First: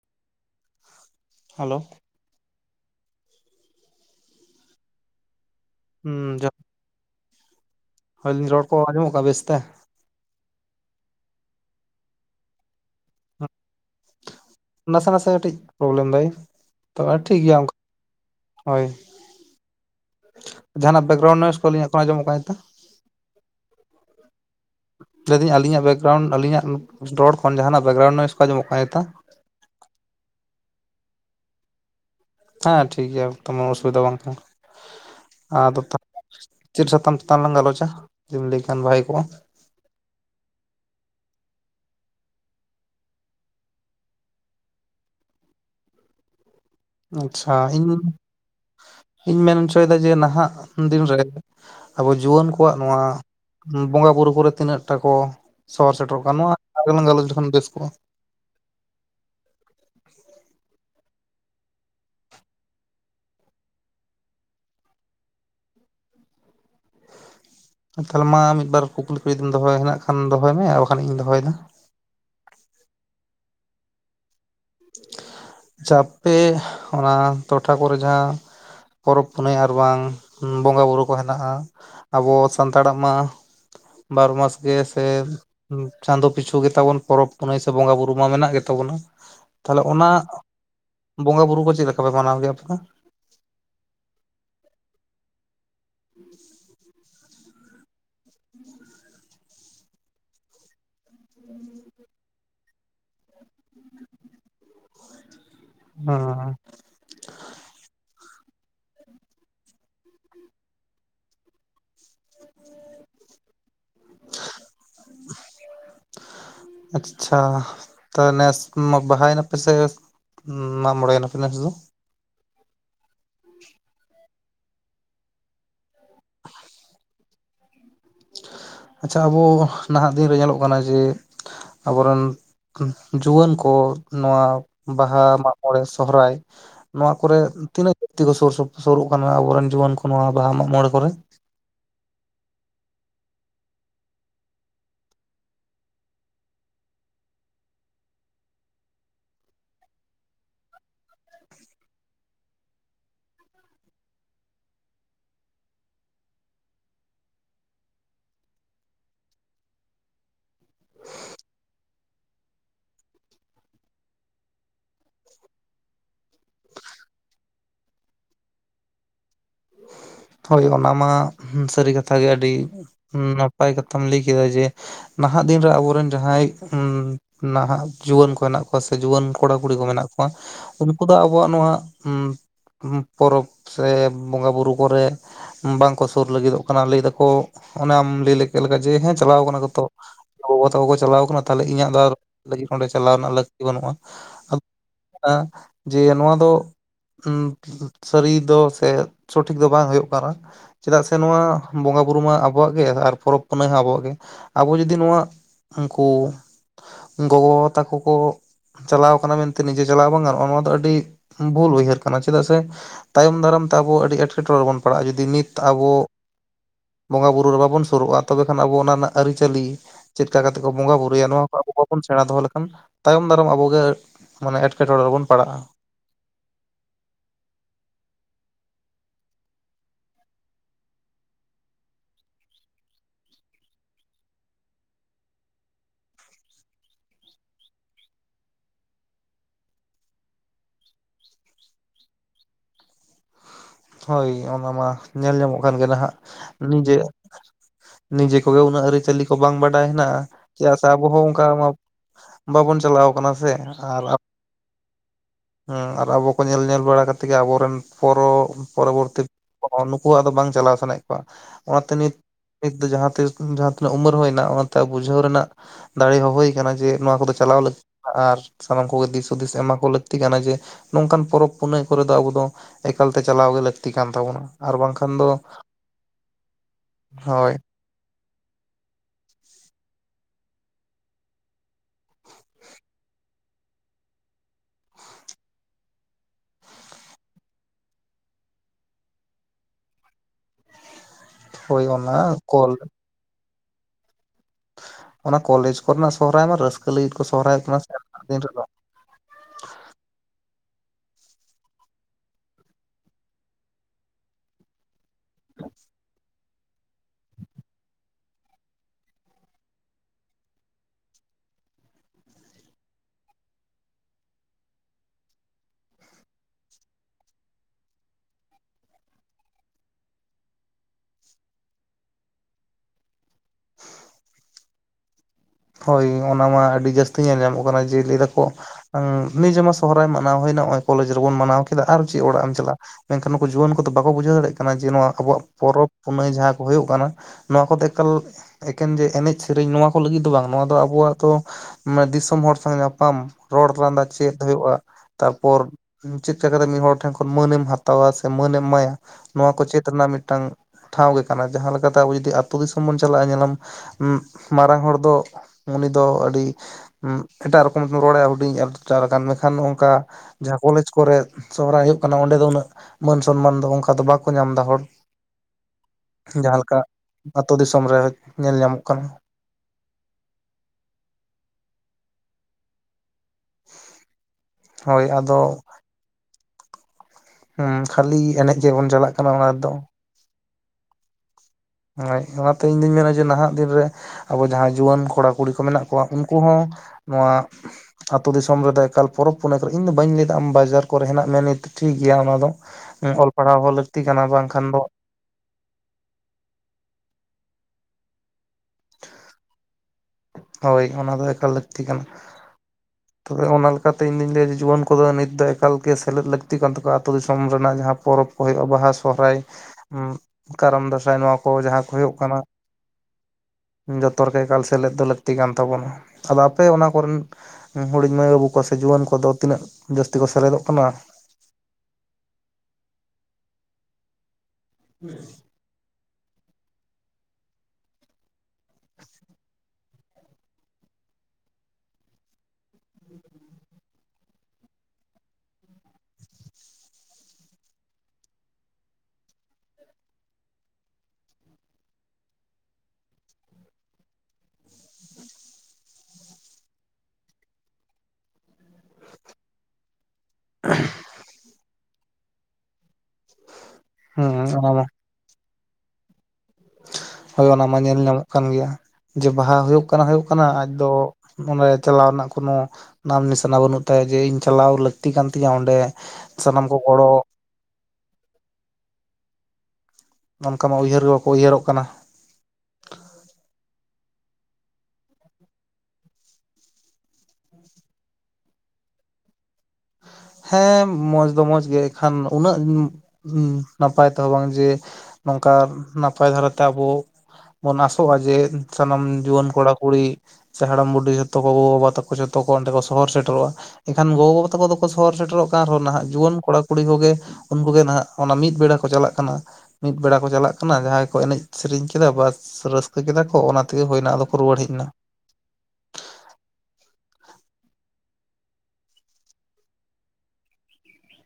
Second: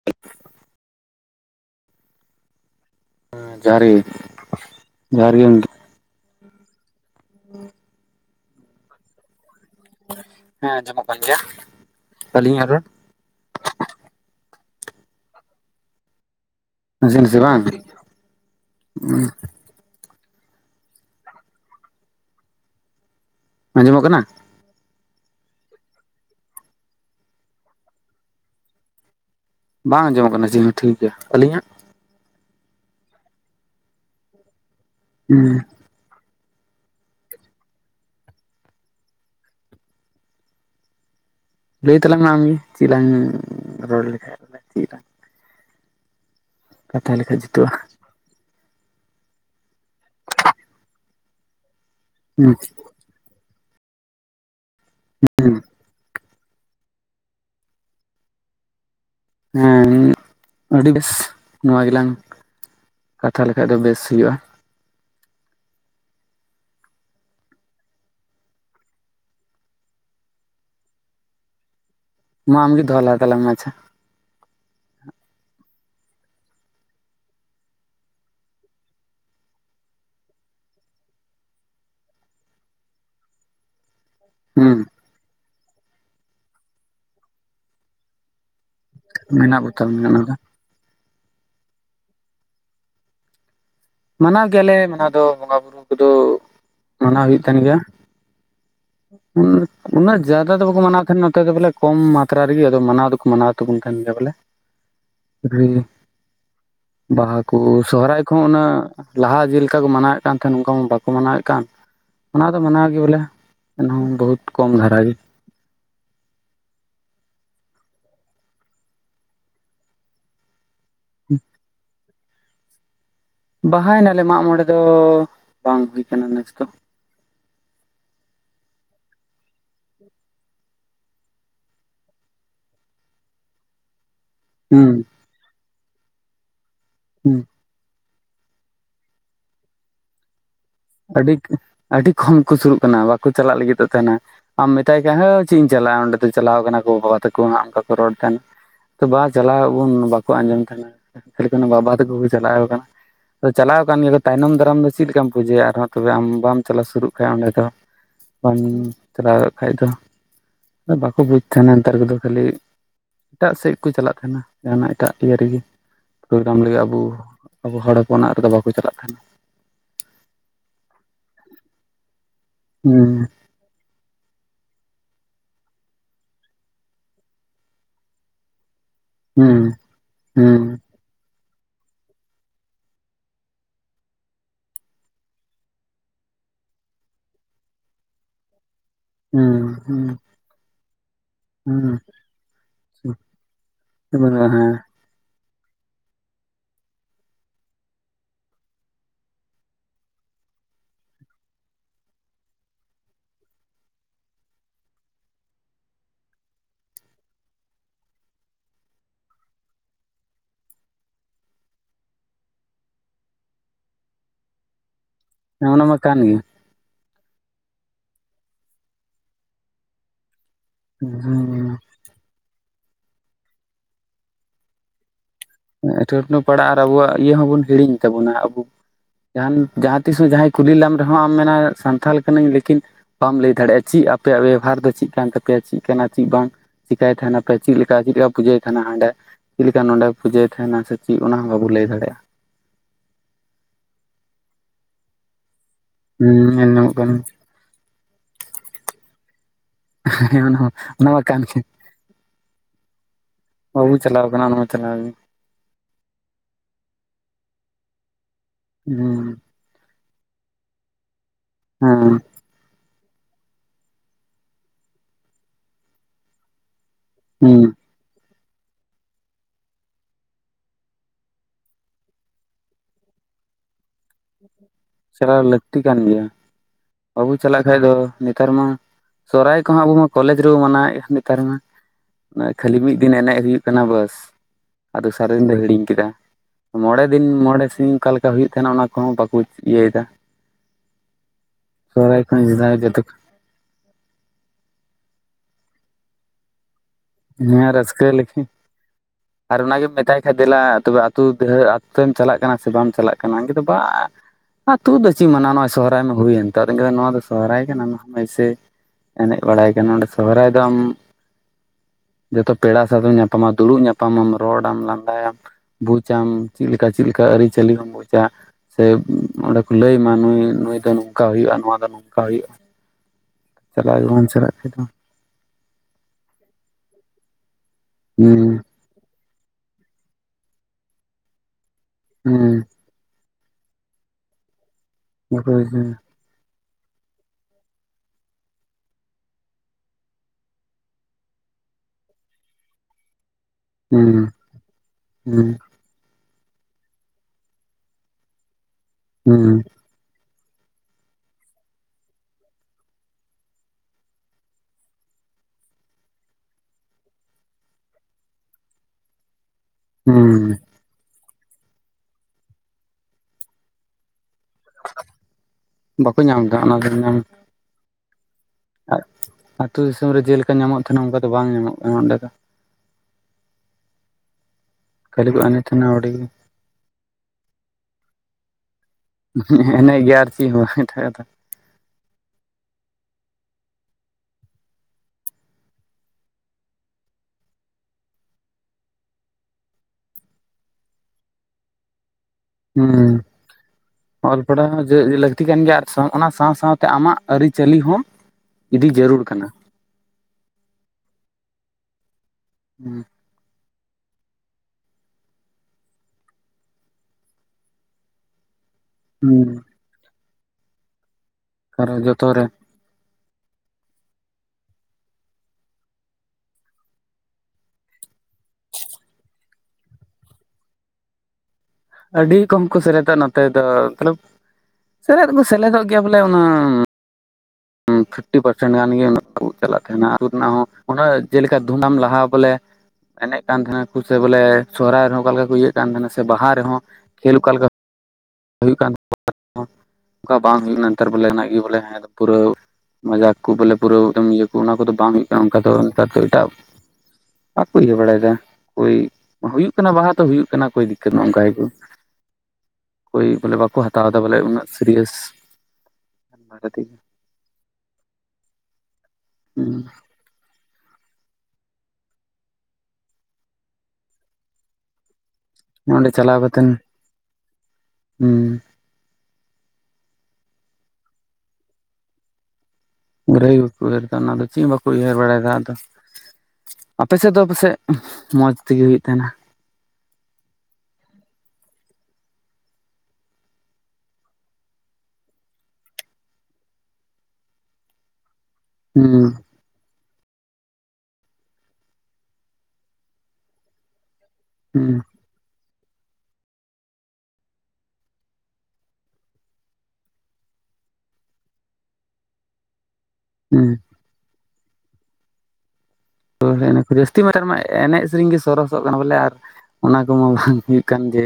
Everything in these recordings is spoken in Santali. [unintelligible] ᱦᱮᱞᱳ᱾ ᱦᱮᱸ ᱡᱚᱦᱟᱨ ᱜᱮ, ᱡᱚᱦᱟᱨ ᱜᱮ ᱜᱚᱝᱠᱮ᱾ ᱦᱩᱸ ᱡᱚ ᱦᱳᱭ ᱞᱤᱧ ᱨᱚᱲ ᱠᱚ ᱟᱸᱡᱚᱢᱚᱜ ᱠᱟᱱᱟ ᱵᱮᱥ ᱛᱮᱼᱼ ᱦᱮᱸ ᱟᱸᱡᱚᱢᱚᱜ ᱠᱟᱱ ᱜᱮᱭᱟ᱾ ᱟᱹᱞᱤᱧᱟᱜ ᱨᱚᱲ ᱱᱟᱥᱮ ᱱᱟᱥᱮ ᱠᱟᱹᱴᱤᱡ ᱯᱨᱚᱵᱞᱮᱢ ᱫᱟᱭ ᱛᱚᱵᱮ ᱱᱟᱥᱮ ᱱᱟᱥᱮ ᱴᱷᱤᱠ ᱜᱮᱭᱟ ᱵᱟᱝ ᱚᱝᱠᱟ ᱦᱳᱭ [unintelligible] ᱡᱟᱦᱟᱱᱟᱜ ᱵᱮᱠᱜᱨᱟᱣᱩᱱᱰ ᱱᱚᱣᱮᱥ ᱠᱚ ᱟᱞᱤᱧᱟᱜ ᱠᱷᱚᱱ ᱟᱸᱡᱚᱢᱚᱜ [unintelligible] ᱟᱸᱡᱚᱢᱚᱜ ᱠᱟᱱᱟ ᱞᱟᱹᱭᱫᱤᱧ ᱟᱹᱞᱤᱧᱟᱜ ᱵᱮᱠᱜᱨᱟᱣᱩᱱᱰ ᱟᱹᱞᱤᱧᱟᱜ ᱨᱚᱲ ᱠᱷᱚᱱ ᱡᱟᱦᱟᱱᱟᱜ ᱵᱮᱠᱜᱨᱟᱣᱩᱱᱰ ᱱᱚᱣᱮᱥ ᱠᱚ ᱟᱸᱡᱚᱢᱚᱜ ᱠᱟᱱᱟ ᱱᱮᱛᱚ ᱵᱟᱝ ᱟᱸᱡᱚᱢᱚᱜ ᱠᱟᱱᱟ ᱡᱮ ᱦᱚᱸ ᱴᱷᱤᱠ ᱜᱮᱭᱟ᱾ ᱟᱹᱞᱤᱧᱟᱜ? ᱦᱮᱸ ᱴᱷᱤᱠ ᱜᱮᱭᱟ ᱛᱚᱢᱚ ᱚᱥᱩᱵᱤᱫᱷᱟ ᱵᱟᱝ ᱛᱟᱦᱮᱸ ᱠᱟᱱᱟ ᱦᱩᱸ ᱟᱫᱚ ᱛᱟ ᱪᱤᱫ ᱥᱟᱛᱟᱢ ᱪᱮᱛᱟᱱ ᱞᱟᱝ ᱜᱟᱞᱚᱪᱟ ᱡᱚᱫᱤᱢ ᱞᱟᱹᱭ ᱞᱮᱠᱷᱟᱱ ᱵᱷᱟᱜᱮ ᱠᱚᱜ-ᱟ ᱞᱟᱹᱭ ᱛᱟᱞᱟᱝ ᱢᱮ ᱟᱢ ᱪᱮᱫ ᱞᱟᱝ ᱨᱚᱲ ᱞᱮᱠᱷᱟᱱ ᱪᱮᱫ [unintelligible] ᱠᱟᱛᱷᱟ ᱞᱮᱠᱷᱟᱡ ᱟᱪᱪᱷᱟ ᱡᱩᱛᱩᱜᱼᱟ ᱤᱧ ᱤᱧ ᱢᱮᱱ ᱦᱚᱪᱚᱭ ᱮᱫᱟ ᱡᱮ ᱱᱟᱦᱟᱜ ᱫᱤᱱ ᱨᱮᱜ ᱟᱵᱚ ᱡᱩᱣᱟᱹᱱ ᱦᱩᱸ ᱠᱚᱣᱟᱜ ᱱᱚᱣᱟ ᱵᱚᱸᱜᱟ ᱵᱩᱨᱩ ᱠᱚᱨᱮ ᱛᱤᱱᱟᱹᱜ ᱴᱟ ᱠᱚ ᱦᱩᱸ ᱥᱚᱦᱚᱨ ᱥᱮᱴᱮᱨᱚᱜ ᱜᱟᱱᱚᱜ-ᱟ ᱟᱞᱟᱝ ᱜᱟᱞᱚᱪ ᱞᱮᱠᱷᱚᱱ ᱵᱮᱥ ᱠᱚᱜᱼᱟ ᱦᱮᱸ ᱟᱹᱰᱤ ᱵᱮᱥ ᱱᱚᱣᱟ ᱜᱮᱞᱟᱝᱼᱼ ᱠᱟᱛᱷᱟ ᱞᱮᱠᱷᱟᱡ ᱫᱚ ᱵᱮᱥ ᱦᱩᱭᱩᱜᱼᱟ ᱛᱟᱦᱚᱞᱮ ᱢᱟ ᱢᱤᱫ ᱵᱟᱨ ᱠᱩᱠᱞᱤ ᱡᱩᱫᱤᱢ ᱫᱚᱦᱚᱭ ᱦᱮᱱᱟᱜ ᱠᱷᱟᱱ ᱫᱚᱦᱚᱭ ᱢᱮ ᱟᱨ ᱵᱟᱠᱷᱟᱱ ᱤᱧ ᱫᱚᱦᱚᱭ ᱮᱫᱟ ᱢᱟ ᱟᱢ ᱜᱮ ᱫᱷᱚᱦᱚᱭ ᱞᱟᱦᱟᱭ ᱛᱟᱞᱟᱝ ᱢᱮ ᱢᱟᱪᱷᱟ ᱡᱟᱯᱮ ᱚᱱᱟ ᱴᱚᱴᱷᱟ ᱠᱚ ᱨᱮ ᱡᱟᱦᱟᱸᱼᱼ ᱯᱚᱨᱚᱵᱽ ᱯᱩᱱᱟᱹᱭ ᱟᱨ ᱵᱟᱝ ᱵᱚᱸᱜᱟ ᱵᱩᱨᱩ ᱠᱚ ᱦᱮᱱᱟᱜᱼᱟ ᱟᱵᱚ ᱥᱟᱱᱛᱟᱲᱟᱜ ᱢᱟ ᱵᱟᱨᱚ ᱢᱟᱥ ᱜᱮ ᱦᱩᱸ ᱥᱮᱼᱼ ᱪᱟᱸᱫᱚ ᱯᱤᱪᱷᱩ ᱜᱮ ᱛᱟᱵᱚᱱ ᱯᱚᱨᱚᱵ ᱯᱩᱱᱟᱹᱭ ᱥᱮ ᱵᱚᱸᱜᱟ ᱵᱩᱨᱩ ᱢᱟ ᱢᱮᱱᱟᱜ ᱜᱮᱛᱟ ᱵᱚᱱᱟ ᱢᱮᱱᱟᱜ ᱛᱟᱦᱚᱞᱮ ᱵᱚᱛᱟᱢᱟ ᱚᱱᱟ ᱫᱚ ᱵᱚᱸᱜᱟ ᱵᱩᱨᱩ ᱠᱚ ᱪᱮᱫ ᱞᱮᱠᱟ ᱯᱮ ᱢᱟᱱᱟᱣ ᱜᱮᱭᱟ ᱟᱯᱮ ᱫᱚ ᱢᱟᱱᱟᱣ ᱜᱮᱭᱟᱞᱮ ᱢᱟᱱᱟᱣ ᱫᱚ ᱵᱚᱸᱜᱟ ᱵᱩᱨᱩ ᱠᱚᱫᱚ ᱢᱟᱱᱟᱣ ᱦᱩᱭᱩᱜ ᱠᱟᱱ ᱜᱮᱭᱟ [inaudible] ᱦᱩᱸ ᱩᱱᱟᱹᱜ ᱡᱟᱫᱟ ᱫᱚ ᱵᱟᱠᱚ ᱢᱟᱱᱟᱣ ᱛᱟᱦᱮᱸᱱᱟ ᱱᱚᱛᱮ ᱫᱚ ᱵᱚᱞᱮ ᱠᱚᱢ ᱢᱟᱛᱨᱟ ᱨᱮᱜᱮ ᱟᱫᱚ ᱢᱟᱱᱟᱣ ᱫᱚᱠᱚ ᱢᱟᱱᱟᱣ ᱛᱟᱵᱚᱱ ᱠᱟᱱ ᱜᱮᱭᱟ ᱵᱚᱞᱮ [inaudible] [unintelligible] ᱦᱚᱸ ᱦᱚᱸ ᱵᱟᱦᱟ ᱠᱩ ᱥᱚᱦᱨᱟᱭ ᱠᱚ ᱦᱚᱸ ᱚᱱᱟᱼᱼ ᱞᱟᱦᱟ ᱡᱮᱞᱮᱠᱟ ᱠᱚ ᱢᱟᱱᱟᱣ ᱮᱫ ᱠᱟᱱ ᱛᱟᱦᱮᱱ ᱚᱱᱠᱟ ᱢᱟ ᱵᱟᱠᱚ ᱢᱟᱱᱟᱣ ᱮᱫ ᱠᱟᱱ ᱚᱱᱟ ᱫᱚ ᱢᱟᱱᱟᱣ ᱜᱮ ᱵᱚᱞᱮ ᱮᱱᱦᱚᱸ ᱵᱚᱦᱩᱛ ᱠᱚᱢ ᱫᱷᱟᱨᱟ ᱜᱮᱼᱼ ᱟᱪᱪᱷᱟ ᱛᱟ ᱱᱮᱥ ᱵᱟᱦᱟᱭ ᱱᱟᱯᱮ ᱥᱮ ᱢᱟᱜ ᱢᱚᱬᱮ ᱱᱟᱯᱮ ᱱᱮᱥ ᱫᱚᱼᱼ ᱵᱟᱦᱟᱭ ᱱᱟᱞᱮ ᱢᱟᱜ ᱢᱚᱬᱮ ᱫᱚ ᱵᱟᱝ ᱦᱩᱭ ᱟᱠᱟᱱᱟ ᱱᱮᱥ ᱫᱚᱼᱼ ᱟᱪᱪᱷᱟ ᱟᱵᱚ ᱱᱟᱦᱟᱜ ᱫᱤᱱ ᱨᱮ ᱧᱮᱞᱚᱜ ᱠᱟᱱᱟ ᱡᱮ, ᱟᱵᱚ ᱨᱮᱱ ᱡᱩᱣᱟᱹᱱ ᱠᱚ ᱱᱚᱣᱟᱼᱼ ᱦᱩᱸ ᱵᱟᱦᱟ ᱢᱟᱜ ᱢᱚᱬᱮ ᱥᱚᱦᱨᱟᱭ ᱱᱚᱣᱟ ᱠᱚᱨᱮ ᱦᱩᱸ ᱛᱤᱱᱟᱹᱜᱼᱼ ᱡᱟᱹᱥᱛᱤ ᱠᱚ ᱥᱩᱨ ᱥᱩ ᱥᱩᱨᱩᱜ ᱠᱟᱱᱟ ᱟᱵᱚ ᱨᱮᱱ ᱡᱩᱣᱟᱹᱱ ᱠᱚ ᱱᱚᱣᱟ ᱵᱟᱦᱟ ᱢᱟᱜ ᱢᱚᱬᱮ ᱠᱚᱨᱮ ᱟᱹᱰᱤ ᱟᱹᱰᱤ ᱠᱚᱢ ᱠᱚ ᱥᱩᱨᱩᱜ ᱠᱟᱱᱟ ᱵᱟᱠᱚ ᱪᱟᱞᱟᱜ ᱞᱟᱹᱜᱤᱫᱚᱜ ᱠᱟᱱᱟ ᱟᱢ ᱢᱮᱛᱟᱭ ᱠᱷᱟᱡ ᱦᱟᱴ ᱪᱮᱫ ᱤᱧ ᱪᱟᱞᱟᱜᱼᱟ ᱚᱸᱰᱮ ᱫᱚ ᱪᱟᱞᱟᱣ ᱠᱟᱱᱟ ᱠᱚ ᱵᱟᱵᱟ ᱛᱟᱠᱚ ᱚᱱᱠᱟ ᱠᱚ ᱨᱚᱲ ᱛᱟᱦᱮᱸᱱ ᱛᱚ ᱵᱟ ᱪᱟᱞᱟᱣ ᱟᱵᱚᱱ ᱵᱟᱠᱚ ᱟᱸᱡᱚᱢ ᱛᱟᱦᱮᱱᱟ ᱠᱷᱟᱹᱞᱤ ᱠᱚ ᱵᱟᱵᱟ ᱛᱟᱠᱚ ᱠᱚ ᱪᱟᱞᱟᱣ ᱠᱟᱱᱟ ᱟᱫᱚ ᱪᱟᱞᱟᱣ ᱠᱟᱱ ᱜᱮᱭᱟ ᱠᱚ ᱛᱟᱭᱱᱚᱢ ᱫᱟᱨᱟᱢ ᱫᱚ ᱪᱮᱫ ᱞᱮᱠᱟᱢ ᱯᱩᱡᱟᱹᱭᱟ ᱟᱨ ᱦᱚᱸ ᱛᱚᱵᱮ ᱟᱢ ᱵᱟᱢ ᱪᱟᱞᱟᱣ ᱥᱩᱨᱩᱜ ᱠᱷᱟᱱ ᱚᱸᱰᱮ ᱫᱚ ᱵᱟᱢ ᱪᱟᱞᱟᱣ ᱮᱫ ᱠᱷᱟᱡ ᱫᱚᱼᱼ ᱵᱟᱠᱚ ᱵᱩᱡᱽ ᱛᱟᱦᱮᱱᱟ ᱱᱮᱛᱟᱨ ᱠᱚᱫᱚ ᱠᱷᱟᱹᱞᱤ ᱮᱴᱟᱜ ᱥᱮᱫ ᱠᱚ ᱪᱟᱞᱟᱜ ᱛᱟᱦᱮᱱᱟ ᱡᱟᱦᱟᱱᱟᱜ ᱮᱴᱟᱜ ᱤᱭᱟᱹ ᱨᱮᱜᱮ ᱾ ᱯᱨᱳᱜᱨᱟᱢ ᱞᱟᱹᱜᱤᱫ ᱟᱵᱚ ᱟᱵᱚ ᱦᱚᱲ ᱦᱚᱯᱚᱱᱟᱜ ᱨᱮᱫᱚ ᱵᱟᱠᱚ ᱪᱟᱞᱟᱜ ᱠᱟᱱᱟ ᱾ ᱦᱳᱭ ᱚᱱᱟ ᱢᱟ ᱥᱟᱹᱨᱤ ᱠᱟᱛᱷᱟ ᱜᱮ ᱟᱹᱰᱤ ᱦᱩᱸ ᱱᱟᱯᱟᱭ ᱠᱟᱛᱷᱟᱢ ᱞᱟᱹᱭ ᱠᱮᱫᱟ, ᱡᱮ ᱱᱟᱦᱟᱜ ᱫᱤᱱᱨᱮ ᱟᱵᱚᱨᱮᱱ ᱡᱟᱦᱟᱸᱭ ᱩᱸ ᱱᱟᱦᱟᱜ ᱡᱩᱣᱟᱹᱱ ᱠᱚ ᱦᱮᱱᱟᱜ ᱠᱚᱣᱟ ᱥᱮ ᱡᱩᱣᱟᱹᱱ ᱠᱚᱲᱟ ᱦᱩᱸ ᱠᱩᱲᱤ ᱠᱚ ᱢᱮᱱᱟᱜ ᱠᱚᱣᱟ ᱦᱩᱸ ᱩᱱ ᱩᱱᱠᱩ ᱫᱚ ᱟᱵᱚᱣᱟᱜ ᱱᱚᱣᱟ ᱩᱸ ᱯᱚᱨᱚᱵᱽ ᱥᱮ ᱵᱚᱸᱜᱟ ᱵᱩᱨᱩ ᱠᱚᱨᱮ ᱵᱟᱝᱠᱚ ᱥᱩᱨ ᱞᱟᱹᱜᱤᱫᱚᱜ ᱠᱟᱱᱟ ᱾ ᱞᱟᱹᱭ ᱮᱫᱟ ᱠᱚ ᱚᱱᱟᱢ ᱞᱟᱹᱭ ᱠᱮᱫ ᱞᱮᱠᱟ ᱡᱮ ᱦᱮᱸ ᱪᱟᱞᱟᱣ ᱦᱩᱸ ᱟᱠᱟᱱᱟ ᱠᱚᱛᱚ ᱦᱩᱸ ᱾ ᱜᱚ ᱵᱟᱵᱟ ᱛᱟᱠᱚ ᱠᱚ ᱪᱟᱞᱟᱣ ᱟᱠᱟᱱᱟ ᱛᱟᱦᱚᱞᱮ ᱤᱧᱟᱹᱜ ᱫᱚ ᱟᱨ ᱚᱸᱰᱮ ᱪᱟᱞᱟᱣ ᱨᱮᱱᱟᱜ ᱞᱟᱹᱠᱛᱤ ᱵᱟᱹᱱᱩᱜᱼᱟ ᱾ ᱦᱮᱸ ᱦᱮᱸ ᱾ ᱟᱜ ᱡᱮ ᱱᱚᱣᱟ ᱫᱚ ᱥᱟᱹᱨᱤ ᱫᱚ ᱥᱮ ᱥᱚᱴᱷᱤᱠ ᱫᱚ ᱵᱟᱝ ᱦᱩᱭᱩᱜ [unintelligible] ᱪᱮᱫᱟᱜ ᱥᱮ ᱱᱚᱣᱟ ᱵᱚᱸᱜᱟ ᱵᱩᱨᱩ ᱢᱟ ᱟᱵᱚᱣᱟᱜ ᱜᱮ ᱟᱨ ᱯᱚᱨᱚᱵᱽ ᱯᱩᱱᱟ ᱦᱚᱸ ᱟᱵᱚᱣᱟᱜ ᱜᱮ ᱾ ᱟᱵᱚ ᱡᱩᱫᱤ ᱱᱚᱣᱟ ᱩᱱᱠᱩ [inaudible] ᱜᱚᱜᱚ ᱵᱟᱵᱟ ᱛᱟᱠᱚ ᱠᱚ ᱪᱟᱞᱟᱣ ᱠᱟᱱᱟ ᱢᱮᱱᱛᱮ ᱱᱤᱡᱮ ᱪᱟᱞᱟᱣ ᱵᱟᱝ ᱜᱟᱱᱚᱜᱼᱟ, ᱱᱚᱣᱟ ᱫᱚ ᱟᱹᱰᱤ ᱵᱷᱩᱞ ᱩᱭᱦᱟᱹᱨ ᱠᱟᱱᱟ ᱪᱮᱫᱟᱜ ᱥᱮ ᱛᱟᱭᱚᱢ ᱫᱟᱨᱟᱢ ᱛᱮ ᱟᱵᱚ ᱟᱹᱰᱤ ᱮᱸᱴᱠᱮᱴᱚᱬᱮ ᱨᱮ ᱵᱚᱱ ᱯᱟᱲᱟᱜᱼᱟ ᱡᱚᱫᱤ ᱱᱤᱛ ᱦᱮᱸ ᱚᱱᱟ ᱟᱵᱚ ᱢᱟ ᱠᱟᱱ ᱜᱮ [inaudible] ᱵᱚᱸᱜᱟ ᱵᱩᱨᱩ ᱨᱮ ᱵᱟᱵᱚᱱ ᱥᱩᱨᱩᱜᱼᱟ, ᱛᱚᱵᱮ ᱠᱷᱟᱱ ᱟᱵᱚ ᱚᱱᱟ ᱨᱮᱱᱟᱜ ᱟᱹᱨᱤᱪᱟᱹᱞᱤ ᱪᱮᱫ ᱞᱮᱠᱟ ᱠᱟᱛᱮ ᱠᱚ ᱵᱚᱸᱜᱟ ᱵᱩᱨᱩᱭᱟ ᱱᱚᱣᱟ ᱠᱚ ᱟᱵᱚ ᱵᱟ ᱵᱚᱱ ᱥᱮᱬᱟ ᱫᱚᱦᱚ ᱞᱮᱠᱷᱟᱱ ᱛᱟᱭᱚᱢ ᱫᱟᱨᱟᱢ ᱟᱵᱚ ᱜᱮ ᱢᱟᱱᱮ ᱮᱴᱠᱮᱴᱚᱬᱮ ᱨᱮᱵᱚᱱ ᱯᱟᱲᱟᱜᱼᱟ ᱾ ᱮᱴᱠᱮᱴᱚᱬᱮ ᱯᱟᱲᱟᱜ ᱟᱨ ᱟᱵᱚᱣᱟᱜ ᱤᱭᱟᱹ ᱦᱚᱸᱵᱚᱱ ᱦᱤᱲᱤᱧ ᱛᱟᱵᱚᱱᱟ ᱟᱵᱚ ᱡᱟᱦᱟᱱ ᱡᱟᱦᱟᱸ ᱛᱤᱥ ᱦᱚᱸ ᱡᱟᱦᱟᱸᱭ ᱠᱩᱞᱤ ᱞᱮᱢ ᱨᱮᱦᱚᱸ ᱟᱢ ᱢᱮᱱᱟ ᱥᱟᱱᱛᱟᱞ ᱠᱟᱹᱱᱟᱹᱧ ᱞᱮᱠᱤᱱ ᱵᱟᱢ ᱞᱟᱹᱭ ᱫᱟᱲᱮᱭᱟᱜᱼᱟ, ᱪᱤᱫ ᱟᱯᱮᱭᱟᱜ ᱵᱮᱵᱦᱟᱨ ᱫᱚ ᱪᱤᱫ ᱠᱟᱱ ᱛᱟᱯᱮᱭᱟ ᱪᱤᱫ ᱠᱟᱱᱟ ᱪᱤᱫ ᱵᱟᱝ ᱾ ᱪᱤᱠᱟᱹᱭ ᱛᱟᱦᱮᱱᱟ ᱯᱮ ᱪᱮᱫ ᱞᱮᱠᱟ ᱪᱮᱫᱠᱟ ᱯᱩᱡᱟᱹᱭ ᱛᱟᱦᱮᱱᱟ ᱦᱟᱸᱰᱮ ᱪᱮᱫ ᱞᱮᱠᱟ ᱱᱚᱰᱮ ᱯᱩᱡᱟᱹᱭ ᱛᱟᱦᱮᱱᱟ ᱥᱮ ᱪᱤᱫ ᱚᱱᱟ ᱦᱚᱸ ᱵᱟᱵᱚᱱ ᱞᱟᱹᱭ ᱫᱟᱲᱮᱭᱟᱜᱼᱟ ᱾ ᱦᱳᱭ ᱚᱱᱟ ᱢᱟ ᱧᱮᱞ ᱧᱟᱢᱚᱜ ᱠᱟᱱ ᱜᱮ ᱱᱟᱦᱟᱜ ᱦᱩᱸ ᱧᱮᱞ ᱱᱤᱡᱮ ᱧᱟᱢᱚᱜ ᱠᱟᱱ [inaudible] ᱱᱤᱡᱮ ᱠᱚᱜᱮ ᱩᱱᱟᱹᱜ ᱟᱹᱨᱤᱪᱟᱹᱞᱤ ᱠᱚ ᱵᱟᱝ ᱵᱟᱰᱟᱭ ᱦᱮᱱᱟᱜᱼᱟ, ᱦᱮᱸ ᱚᱱᱟ ᱦᱚᱸ ᱪᱮᱫᱟᱜ ᱥᱮ ᱟᱵᱚ ᱚᱱᱟ ᱦᱚᱸ ᱠᱟᱱ ᱚᱱᱠᱟ ᱜᱮ ᱢᱟ ᱵᱟᱵᱚᱱ ᱪᱟᱞᱟᱣ ᱟᱠᱟᱱᱟ ᱥᱮ ᱵᱟᱵᱚ ᱟᱨ ᱟᱯ ᱪᱟᱞᱟᱣ ᱠᱟᱱᱟ ᱚᱱᱟ ᱢᱟ ᱪᱟᱞᱟᱣ ᱜᱮ ᱦᱮᱸ ᱟᱨ ᱟᱵᱚ ᱠᱚ ᱧᱮᱞ ᱧᱮᱞ ᱵᱟᱲᱟ ᱠᱟᱛᱮᱫ ᱜᱮ ᱟᱵᱚᱨᱮᱱ ᱯᱚᱨᱚ ᱯᱚᱨᱚ ᱦᱩᱸ ᱵᱚᱨᱛᱤ ᱠᱚ ᱦᱚᱸ ᱱᱩᱠᱩ ᱟᱫᱚ ᱵᱟᱝ ᱪᱟᱞᱟᱣ ᱥᱟᱱᱟᱭᱮᱫ ᱠᱚᱣᱟ ᱾ ᱚᱱᱟᱛᱮ ᱦᱮᱸ ᱱᱤᱛ ᱱᱤᱛ ᱫᱚ ᱡᱟᱦᱟᱸ ᱛᱤᱥ ᱡᱟᱦᱟᱸ ᱛᱤᱱᱟᱹᱜ ᱩᱢᱮᱨ ᱦᱩᱭ ᱮᱱᱟ ᱚᱱᱟᱛᱮ ᱵᱩᱡᱷᱟᱹᱣ ᱨᱮᱱᱟᱜ ᱫᱟᱲᱮ ᱦᱚᱸ ᱦᱩᱭ ᱟᱠᱟᱱᱟ ᱡᱮ ᱱᱚᱣᱟ ᱠᱚᱫᱚ ᱪᱟᱞᱟᱣ ᱦᱩᱸ ᱞᱟᱹᱠᱛᱤ ᱟᱨ ᱥᱟᱱᱟᱢ ᱠᱚᱜᱮ ᱫᱤᱥ ᱦᱩᱫᱤᱥ ᱮᱢᱟ ᱠᱚ ᱞᱟᱹᱠᱛᱤ ᱞᱟᱹᱠᱛᱤ ᱠᱟᱱᱟ ᱡᱮ ᱱᱚᱝᱠᱟᱱ ᱯᱚᱨᱚᱵᱽ ᱯᱩᱱᱟᱹᱭ ᱠᱚᱨᱮ ᱫᱚ ᱟᱵᱚ ᱫᱚ ᱮᱠᱟᱞ ᱛᱮ ᱪᱟᱞᱟᱣ ᱜᱮ ᱞᱟᱹᱠᱛᱤ ᱠᱟᱱ ᱛᱟᱵᱚᱱᱟ ᱟᱨ ᱵᱟᱝᱠ ᱪᱟᱞᱟᱣ ᱞᱟᱹᱠᱛᱤ ᱠᱟᱱ ᱜᱮᱭᱟ ᱾ [inaudible] ᱵᱟᱵᱚ ᱦᱳᱭ ᱪᱟᱞᱟᱜ ᱠᱷᱟᱡ ᱫᱚ ᱱᱮᱛᱟᱨ ᱢᱟ ᱥᱚᱦᱟᱨᱭ ᱠᱚᱦᱚᱸ ᱟᱵᱚ ᱢᱟ ᱠᱚᱞᱮᱡᱽ ᱨᱮᱵᱚ ᱢᱟᱱᱟᱣᱮᱫ ᱠᱟᱱ ᱱᱮᱛᱟᱨ ᱢᱟ ᱾ ᱠᱷᱟᱹᱞᱤ ᱢᱤᱫ ᱫᱤᱱ ᱮᱱᱮᱡ ᱦᱩᱭᱩᱜ ᱠᱟᱱᱟ ᱵᱟᱹᱥ ᱾ ᱟᱫᱚ ᱥᱮᱨᱮᱧ ᱫᱚᱭ ᱦᱤᱲᱤᱧ ᱠᱮᱫᱟ ᱾ [inaudible] ᱢᱚᱬᱮ ᱫᱤᱱ ᱢᱚᱬᱮ ᱥᱤᱧ ᱚᱠᱟ ᱞᱮᱠᱟ ᱦᱩᱭᱩᱜ ᱛᱟᱦᱮᱱᱟ ᱚᱱᱟ ᱠᱚᱦᱚᱸ ᱵᱟᱠᱚ ᱤᱭᱟᱹᱭ ᱮᱫᱟ ᱾ ᱦᱳᱭ [inaudible] ᱥᱚᱨᱦᱟᱭ ᱠᱚ ᱚᱱᱟ ᱦᱚᱸ ᱠᱚᱞ [unintelligible] ᱚᱱᱟ ᱠᱚᱞᱮᱡᱽ ᱠᱚᱨᱮᱱᱟᱜ ᱥᱚᱦᱟᱨᱟᱭ ᱢᱟ ᱨᱟᱹᱥᱠᱟᱹ ᱞᱟᱹᱜᱤᱫ ᱠᱚ ᱥᱚᱦᱟᱨᱟᱭᱚᱜ ᱦᱮᱸ ᱠᱟᱱᱟ ᱨᱟᱹᱥᱠᱟᱹ ᱥᱮᱨᱢᱟ ᱫᱤᱱ ᱞᱮᱠᱷᱟᱱ ᱨᱮᱫᱚ ᱾ ᱟᱨ ᱚᱱᱟᱜᱮᱢ ᱢᱮᱛᱟᱭ ᱠᱷᱟᱡ ᱫᱮᱞᱟ ᱛᱚᱵᱮ ᱟᱛᱳ ᱛᱮ ᱟᱛᱳ ᱛᱮᱢ ᱪᱟᱞᱟᱜ ᱠᱟᱱᱟ ᱥᱮ ᱵᱟᱢ ᱪᱟᱞᱟᱜ ᱠᱟᱱᱟ [unintelligible] ᱟᱨ ᱟᱛᱩ ᱨᱮ ᱫᱚ ᱪᱮᱫ ᱢᱟᱱᱟ ᱱᱚᱣᱟ ᱥᱚᱦᱟᱨᱟᱭ ᱢᱟ ᱦᱩᱭᱮᱱ [unintelligible] ᱱᱚᱣᱟ ᱫᱚ ᱥᱚᱦᱟᱨᱟᱭ ᱠᱟᱱᱟ [unintelligible] ᱮᱱᱮᱡ ᱵᱟᱲᱟᱭ ᱠᱟᱱᱟ ᱚᱸᱰᱮ ᱥᱚᱦᱨᱟᱭ ᱫᱚᱢ ᱡᱚᱛᱚ ᱯᱮᱲᱟ ᱥᱟᱛᱮᱢ ᱧᱟᱯᱟᱢᱟ ᱫᱩᱲᱩᱵ ᱧᱟᱯᱟᱢᱟᱢ ᱨᱚᱲᱟᱢ ᱞᱟᱸᱫᱟᱭᱟᱢ ᱾ ᱵᱩᱡᱽᱟᱢ ᱪᱮᱫ ᱞᱮᱠᱟ ᱪᱮᱫ ᱞᱮᱠᱟ ᱟᱹᱨᱤᱪᱟᱹᱞᱤ ᱦᱚᱸᱢ ᱵᱩᱡᱟ ᱾ ᱥᱮ ᱚᱸᱰᱮ ᱠᱚ ᱞᱟᱹᱭᱟᱢᱟ ᱱᱩᱭ ᱱᱩᱭ ᱫᱚ ᱱᱚᱝᱠᱟ ᱦᱳᱭᱳᱜᱼᱟ, ᱱᱚᱣᱟ ᱫᱚ ᱱᱚᱝᱠᱟ ᱦᱳᱭᱳᱜᱼᱟ ᱾ ᱪᱟᱞᱟᱣ ᱜᱮ ᱵᱟᱢ ᱪᱟᱞᱟᱜ ᱠᱷᱟᱡ ᱫᱚ ᱦᱳᱭ ᱚᱱᱟ ᱢᱟ ᱟᱹᱰᱤ ᱡᱟᱹᱥᱛᱤ ᱧᱮᱞ ᱧᱟᱢᱚᱜ ᱠᱟᱱᱟ ᱡᱮ ᱞᱟᱹᱭ ᱮᱫᱟ ᱠᱚ ᱦᱩᱸ ᱩᱸᱜ ᱱᱤᱡᱮᱢᱟ ᱥᱚᱦᱚᱨᱟᱭ ᱢᱟᱱᱟᱣ ᱦᱩᱭ ᱮᱱᱟ, ᱱᱚᱜᱼᱚᱭ ᱠᱚᱞᱮᱡᱽ ᱨᱮᱵᱚᱱ ᱢᱟᱱᱟᱣ ᱠᱮᱫᱟ ᱟᱨ ᱪᱮᱫ ᱚᱲᱟᱜ ᱮᱢ ᱦᱩᱸ ᱪᱟᱞᱟᱜᱼᱟ ᱾ ᱢᱮᱱᱠᱷᱟᱱ ᱱᱩᱠᱩ ᱡᱩᱣᱟᱹᱱ ᱠᱚᱫᱚ ᱵᱟᱠᱚ ᱵᱩᱡᱷᱟᱹᱣ ᱫᱟᱲᱮᱭᱟᱜ ᱠᱟᱱᱟ ᱡᱮ ᱱᱚᱣᱟ ᱟᱵᱚᱣᱟᱜ ᱯᱚᱨᱚᱵᱽᱼᱼ ᱦᱩᱸ ᱯᱩᱱᱟᱹᱭ ᱡᱟᱦᱟᱸ ᱠᱚ ᱦᱩᱭᱩᱜ ᱠᱟᱱᱟ ᱱᱚᱣᱟ ᱠᱚᱫᱚ ᱮᱠᱟᱞ ᱮᱠᱮᱱ ᱡᱮ ᱮᱱᱮᱡ ᱥᱮᱨᱮᱧ ᱱᱚᱣᱟ ᱠᱚ ᱞᱟᱹᱜᱤᱫ ᱫᱚ ᱵᱟᱝ ᱱᱚᱣᱟ ᱫᱚ ᱟᱵᱚᱣᱟᱜ ᱫᱚ ᱢᱟᱱᱮ ᱫᱤᱥᱚᱢ ᱦᱚᱲ ᱥᱟᱝ ᱧᱟᱯᱟᱢᱼᱼ ᱨᱚᱲ ᱞᱟᱸᱫᱟ ᱪᱮᱫ ᱦᱩᱭᱩᱜᱼᱟ ᱦᱩᱸ ᱛᱟᱨᱯᱚᱨᱼᱼ ᱪᱮᱫ ᱠᱟᱛᱮ ᱢᱤᱫ ᱦᱚᱲ ᱴᱷᱮᱱ ᱠᱷᱚᱱ ᱢᱟᱹᱱ ᱮᱢ ᱦᱟᱛᱟᱣᱟ ᱥᱮ ᱢᱟᱹᱱ ᱮᱢ ᱮᱢᱟᱭᱟ ᱱᱚᱣᱟ ᱠᱚ ᱦᱩᱸ ᱪᱮᱫ ᱨᱮᱱᱟᱜ ᱢᱤᱫ ᱴᱟᱝᱼᱼ ᱴᱷᱟᱶ ᱜᱮ ᱠᱟᱱᱟ ᱡᱟᱦᱟᱸ ᱞᱮᱠᱟᱛᱮ ᱟᱵᱚ ᱡᱩᱫᱤ ᱟᱹᱛᱳ ᱫᱤᱥᱚᱢ ᱵᱚᱱ ᱪᱟᱞᱟᱜᱼᱟ ᱧᱮᱞᱟᱢ ᱢᱟᱨᱟᱝ ᱦᱚᱲ ᱫᱚᱼᱼ ᱩᱱᱤ ᱫᱚ ᱟᱹᱰᱤ ᱮᱴᱟᱜ ᱨᱚᱠᱚᱢ ᱛᱮᱢ ᱨᱚᱲᱟᱭᱟ ᱦᱩᱰᱤᱧ ᱤᱡ ᱮᱴᱟᱜ ᱞᱮᱠᱟᱱ ᱢᱮᱱᱠᱷᱟᱱᱼᱼ ᱚᱱᱠᱟ ᱦᱩᱸ ᱡᱟᱦᱟᱸ ᱠᱚᱞᱮᱡᱽ ᱠᱚᱨᱮ ᱥᱚᱦᱟᱨᱟᱭ ᱦᱩᱭᱩᱜ ᱠᱟᱱᱟ ᱚᱸᱰᱮ ᱫᱚ ᱩᱱᱟᱹᱜ ᱢᱟᱹᱱ ᱥᱚᱱᱢᱟᱱ ᱫᱚ ᱚᱱᱠᱟ ᱫᱚ ᱵᱟᱠᱚ ᱧᱟᱢ ᱮᱫᱟ᱾ ᱦᱚᱲ ᱵᱟᱠᱚ ᱧᱟᱢᱫᱟ ᱡᱟᱦᱟᱸ ᱚᱱᱟ ᱞᱮᱠᱟ ᱫᱚ ᱧᱟᱢ ᱟᱹᱛᱩ ᱫᱤᱥᱚᱢ ᱨᱮ ᱧᱮᱞ ᱧᱟᱢᱚᱜ ᱠᱟᱱᱟ᱾ ᱟᱹᱛᱩ ᱫᱤᱥᱚᱢ ᱨᱮ ᱡᱮᱞᱮᱠᱟ ᱧᱟᱢᱚᱜ ᱛᱟᱦᱮᱱᱟ ᱚᱱᱠᱟ ᱫᱚ ᱵᱟᱝ ᱧᱟᱢᱚᱜ ᱠᱟᱱᱟ ᱚᱸᱰᱮ ᱫᱚᱼᱼ ᱦᱳᱭ ᱠᱷᱞᱤ ᱠᱚ ᱟᱫᱚ ᱟᱱ ᱛᱟᱦᱮᱱᱟ ᱚᱰᱮ ᱜᱮᱼᱼ ᱦᱮᱸ ᱠᱷᱟᱹᱞᱤ ᱮᱱᱮᱡ ᱜᱮᱵᱚᱱ ᱪᱟᱞᱟᱜ ᱠᱟᱱᱟ᱾ ᱚᱱᱟ ᱨᱮᱫᱚ ᱮᱱᱮᱡ ᱜᱮᱭᱟ ᱟᱨ ᱥᱤ ᱦᱚᱸ ᱢᱤᱜᱴᱮᱜ ᱴᱟᱜ ᱠᱟᱛᱷᱟ ᱦᱚᱭ ᱚᱱᱟᱛᱮ ᱤᱧᱫᱩᱧ ᱢᱮᱱᱟ ᱡᱮ ᱱᱟᱦᱟᱜ ᱫᱤᱱ ᱨᱮᱼᱼ ᱟᱵᱚ ᱡᱟᱦᱟᱸᱭ ᱡᱩᱣᱟᱹᱱ ᱠᱚᱲᱟ, ᱠᱩᱲᱤ ᱠᱚ ᱢᱮᱱᱟᱜ ᱠᱚᱣᱟ ᱩᱱᱠᱩ ᱦᱚᱸ ᱱᱚᱣᱟᱼᱼ ᱟᱹᱛᱩ ᱫᱤᱥᱚᱢ ᱨᱮᱫᱚ ᱮᱠᱟᱞ ᱯᱚᱨᱚᱵᱽ ᱯᱩᱱᱟᱹᱭ ᱠᱟᱱᱟ ᱤᱧᱫᱚ ᱵᱟᱹᱧ ᱞᱟᱹᱭᱫᱟ ᱟᱢ ᱵᱟᱡᱟᱨ ᱠᱚᱨᱮ ᱦᱮᱱᱟᱜ ᱢᱮᱭᱟ ᱱᱤᱛ ᱴᱷᱤᱠ ᱜᱮᱭᱟ ᱚᱱᱟ ᱫᱚ᱾ ᱦᱩᱸ ᱚᱞ ᱯᱟᱲᱦᱟᱣ ᱦᱚᱸ ᱞᱟᱹᱠᱛᱤ ᱠᱟᱱᱟ ᱚᱞ ᱵᱟᱝᱠᱷᱟᱱ ᱯᱟᱲᱦᱟᱣ ᱫᱚᱼᱼ [unintelligible] ᱠᱟᱱ ᱜᱮᱭᱟ ᱟᱨ ᱚᱱᱟ ᱥᱟᱶ ᱥᱟᱶᱛᱮ ᱟᱢᱟᱜ ᱟᱹᱨᱤᱪᱟᱹᱞᱤ ᱦᱚᱸ ᱤᱫᱤ ᱡᱟᱹᱨᱩᱲ ᱠᱟᱱᱟᱼᱼ ᱦᱳᱭ ᱚᱱᱟ ᱫᱚ ᱮᱠᱟᱞ ᱞᱟᱹᱠᱛᱤ ᱠᱟᱱᱟ᱾ ᱦᱩᱸ ᱛᱚᱵᱮ ᱚᱱᱟ ᱞᱮᱠᱟᱛᱮ ᱤᱧ ᱫᱩᱧ ᱞᱟᱹᱭᱼᱟ ᱡᱮ ᱡᱩᱣᱟᱹᱱ ᱠᱚᱫᱚ ᱱᱤᱛ ᱫᱚ ᱮᱠᱟᱞ ᱜᱮ ᱥᱮᱞᱮᱫ ᱞᱟᱹᱠᱛᱤ ᱠᱟᱱ ᱛᱟᱠᱚᱣᱼᱟ ᱟᱛᱳ ᱫᱤᱥᱚᱢ ᱨᱮᱱᱟᱜ ᱡᱟᱦᱟᱸ ᱯᱚᱨᱚᱵᱽ, ᱦᱩᱭᱩᱜᱼᱟ ᱟᱵᱚᱣᱟᱜ ᱥᱚᱦᱨᱟᱭ ᱠᱟᱨᱟᱢ ᱫᱟᱸᱥᱟᱭ ᱱᱚᱣᱟ ᱠᱚ ᱡᱟᱦᱟᱸ ᱠᱚ ᱠᱟᱨᱚᱱ ᱦᱩᱭᱩᱜ ᱡᱚᱛᱚ ᱠᱟᱱᱟ᱾ ᱨᱮ ᱡᱚᱛᱚ ᱨᱮ ᱜᱮ ᱮᱠᱟᱞ ᱥᱮᱞᱮᱫ ᱫᱚ ᱞᱟᱹᱠᱛᱤ ᱠᱟᱱ ᱛᱟᱵᱚᱱᱟ ᱟᱫᱚ ᱟᱯᱮ ᱚᱱᱟ ᱠᱚᱨᱮᱱᱼᱼ ᱦᱩᱰᱤᱧ ᱢᱟᱹᱭ, ᱵᱟᱹᱵᱩ ᱠᱚ ᱥᱮ ᱡᱩᱣᱟᱹᱱ ᱠᱚ ᱫᱚ ᱛᱤᱱᱟᱹᱜ ᱡᱟᱹᱥᱛᱤ ᱠᱚ ᱥᱮᱞᱮᱫᱚᱜ ᱠᱟᱱᱟ? ᱟᱹᱰᱤ ᱠᱚᱢ ᱠᱚ ᱥᱮᱞᱮᱫᱚᱜ ᱱᱚᱛᱮ ᱫᱚ ᱢᱚᱛᱞᱚᱵ ᱥᱮᱞᱮᱫ ᱠᱚ ᱥᱮᱞᱮᱫᱚᱜ ᱜᱮᱭᱟ ᱵᱚᱞᱮ ᱚᱱᱟ᱾ [inaudible] ᱯᱷᱤᱯᱴᱤ ᱯᱟᱨᱥᱮᱱ ᱜᱟᱱᱜᱮ ᱪᱟᱞᱟᱜ ᱛᱟᱦᱮᱱᱟ [inaudible] ᱨᱮᱱᱟᱜ ᱩᱱᱟᱹᱜ ᱡᱮᱞᱮᱠᱟ ᱫᱷᱩᱱᱟᱢ ᱞᱟᱦᱟ ᱵᱚᱞᱮᱼᱼ ᱮᱱᱮᱡ ᱠᱟᱱ ᱛᱟᱦᱮᱱᱟ ᱥᱮ ᱵᱚᱞᱮ ᱥᱚᱦᱨᱟᱭ ᱨᱮᱦᱚᱸ ᱚᱠᱟ ᱞᱮᱠᱟ ᱠᱚ ᱤᱭᱟᱹᱜ ᱠᱟᱱ ᱛᱟᱦᱮᱸᱱᱟ ᱥᱮ ᱵᱟᱦᱟ ᱨᱮᱦᱚᱸ ᱠᱷᱮᱞ ᱚᱠᱟ ᱞᱮᱠᱟᱼᱼ ᱦᱩᱭᱩᱜ ᱠᱟᱱ ᱚᱱᱠᱟ ᱵᱟᱝ ᱦᱩᱭᱩᱜ ᱱᱮᱛᱟᱨ ᱵᱚᱞᱮᱱᱟᱜ ᱜᱮ ᱵᱚᱞᱮ ᱯᱩᱨᱟᱹᱼᱼ ᱢᱟᱡᱟ ᱠᱚ ᱵᱚᱞᱮ ᱯᱩᱨᱟᱹᱣ ᱤᱭᱟᱹ ᱚᱱᱟ ᱠᱚᱫᱚ ᱵᱟᱝ ᱦᱩᱭᱩᱜ ᱠᱟᱱᱟ ᱚᱱᱠᱟ ᱱᱮᱛᱟᱨ ᱫᱚ ᱮᱴᱟᱜᱼᱼ ᱵᱟᱠᱚ ᱤᱭᱟᱹ ᱵᱟᱲᱟᱭ ᱫᱟ ᱠᱳᱭ ᱦᱩᱭᱩᱜ ᱠᱟᱱᱟ ᱵᱟᱦᱟ ᱛᱚ ᱦᱩᱭᱩᱜ ᱠᱟᱱᱟ ᱠᱳᱭ ᱫᱤᱠᱠᱟᱛ ᱱᱚ ᱚᱱᱠᱟ ᱜᱮᱠᱚᱼᱼ ᱳᱭ ᱵᱚᱞᱮ ᱵᱟᱠᱚ ᱦᱟᱛᱟᱣ ᱮᱫᱟ ᱵᱚᱞᱮ ᱦᱩᱸ ᱩᱱᱟᱹᱜ ᱚᱱᱟ ᱢᱟ ᱥᱤᱨᱤᱭᱮᱥᱼᱼ ᱦᱳᱭ ᱚᱱᱟ ᱢᱟ ᱧᱮᱞ ᱧᱟᱢᱚᱜ ᱠᱟᱱ ᱜᱮᱭᱟ ᱡᱮ ᱵᱟᱦᱟ ᱦᱩᱭᱩᱜ ᱠᱟᱱᱟ ᱦᱩᱭᱩᱜᱼᱼ ᱟᱡ ᱫᱚ ᱱᱚᱰᱮ ᱪᱟᱞᱟᱣ ᱨᱮᱱᱟᱜ ᱠᱚᱱᱚᱼᱼ ᱱᱟᱢ ᱱᱤᱥᱟᱱᱟ ᱵᱟᱹᱱᱩᱜ ᱛᱟᱭᱟ ᱡᱮ ᱤᱧ ᱪᱟᱞᱟᱣ ᱞᱟᱹᱠᱛᱤ ᱠᱟᱱ ᱛᱤᱧᱟᱹ ᱚᱸᱰᱮ ᱦᱩᱸ ᱪᱟᱞᱟᱣ ᱥᱟᱱᱟᱢ ᱠᱟᱛᱮᱱ ᱠᱚ ᱜᱚᱲᱚᱼᱼ ᱦᱩᱸ ᱱᱚᱝᱠᱟ ᱢᱟ ᱩᱭᱦᱟᱹᱨ ᱜᱮ ᱵᱟᱠᱚ ᱩᱭᱦᱟᱹᱨᱚᱜ ᱠᱟᱱᱟ᱾ ᱜᱟᱹᱲᱦᱟᱹᱭ ᱜᱮᱠᱚ ᱩᱭᱦᱟᱹᱨ ᱮᱫᱟ ᱚᱱᱟᱫᱚ ᱪᱮᱫ ᱦᱚᱸ ᱵᱟᱠᱚ ᱩᱭᱦᱟᱹᱨ ᱵᱟᱲᱟᱭᱫᱟ ᱟᱫᱚᱼᱼ ᱟᱯᱮ ᱥᱮᱫ ᱫᱚ ᱯᱟᱥᱮᱡ ᱢᱚᱡᱽ ᱛᱮᱜᱮ ᱦᱩᱭᱩᱜ ᱛᱟᱦᱮᱱᱟ᱾ ᱦᱮᱸ ᱢᱚᱸᱡᱽ ᱫᱚ ᱢᱚᱸᱡᱽ ᱜᱮ ᱮᱱᱠᱷᱟᱱ ᱩᱱᱟᱹᱜ ᱱᱟᱯᱟᱭ ᱛᱮᱦᱚᱸ ᱵᱟᱝ ᱡᱮᱼᱼ ᱱᱚᱝᱠᱟ ᱱᱟᱯᱟᱭ ᱫᱷᱟᱨᱟᱛᱮ ᱟᱵᱚ ᱵᱚᱱ ᱟᱥᱚᱜᱼᱟ ᱡᱮᱼᱼ ᱥᱟᱱᱟᱢ ᱦᱩᱸ ᱡᱩᱣᱟᱹᱱ ᱠᱚᱲᱟ ᱠᱩᱲᱤᱼᱼ ᱥᱮ ᱦᱟᱲᱟᱢ ᱵᱩᱰᱷᱤ ᱡᱚᱛᱚ ᱜᱚᱜᱚ, ᱵᱟᱵᱟ ᱛᱮᱠᱚ ᱡᱚᱛᱚ ᱠᱚ ᱚᱸᱰᱮ ᱠᱚ ᱥᱚᱦᱚᱨ ᱥᱮᱴᱮᱨᱼᱟ ᱮᱠᱷᱟᱱ ᱜᱚᱜᱚ, ᱵᱟ ᱛᱟᱠᱚᱼᱼ ᱦᱩᱸ ᱥᱚᱦᱚᱨ ᱥᱮᱴᱮᱨᱚᱜ ᱠᱟᱱ ᱨᱮᱦᱚᱸ ᱱᱟᱦᱟᱜ ᱡᱩᱣᱟᱹᱱ ᱠᱚᱲᱟ ᱠᱩᱲᱤ ᱠᱚᱜᱮ ᱩᱱᱠᱩᱩᱜᱮ ᱱᱟᱦᱟᱜ ᱚᱱᱟ ᱢᱤᱫ ᱵᱮᱲᱟ ᱠᱚ ᱪᱟᱞᱟᱜ ᱠᱟᱱᱟ᱾ ᱢᱤᱫ ᱵᱮᱲᱟ ᱠᱚ ᱪᱟᱞᱟᱜ ᱠᱟᱱᱟ ᱡᱟᱦᱟᱸᱭ ᱠᱚ ᱮᱱᱮᱡ ᱥᱮᱨᱮᱧ ᱠᱮᱫᱟ ᱵᱟᱥ ᱨᱟᱹᱥᱠᱟᱹ ᱠᱮᱫᱟᱼᱼ ᱠᱚ ᱚᱱᱟ ᱦᱩᱸ ᱛᱮᱜᱮ ᱦᱩᱭᱱᱟ ᱟᱫᱚ ᱠᱚ ᱨᱩᱣᱟᱹᱲ ᱦᱮᱡ ᱮᱱᱟ᱾ ᱛᱚ ᱡᱟᱹᱥᱛᱤ ᱢᱟᱨᱮ ᱢᱟ ᱮᱱᱮᱡ ᱥᱮᱨᱮᱧ ᱜᱮ ᱥᱚᱨᱚᱥᱚᱜ ᱠᱟᱱᱟ ᱵᱚᱞᱮ ᱟᱨ ᱚᱱᱟ ᱠᱚᱢᱟ ᱵᱟᱝ ᱦᱩᱭᱩᱜ ᱠᱟᱱ ᱡᱮ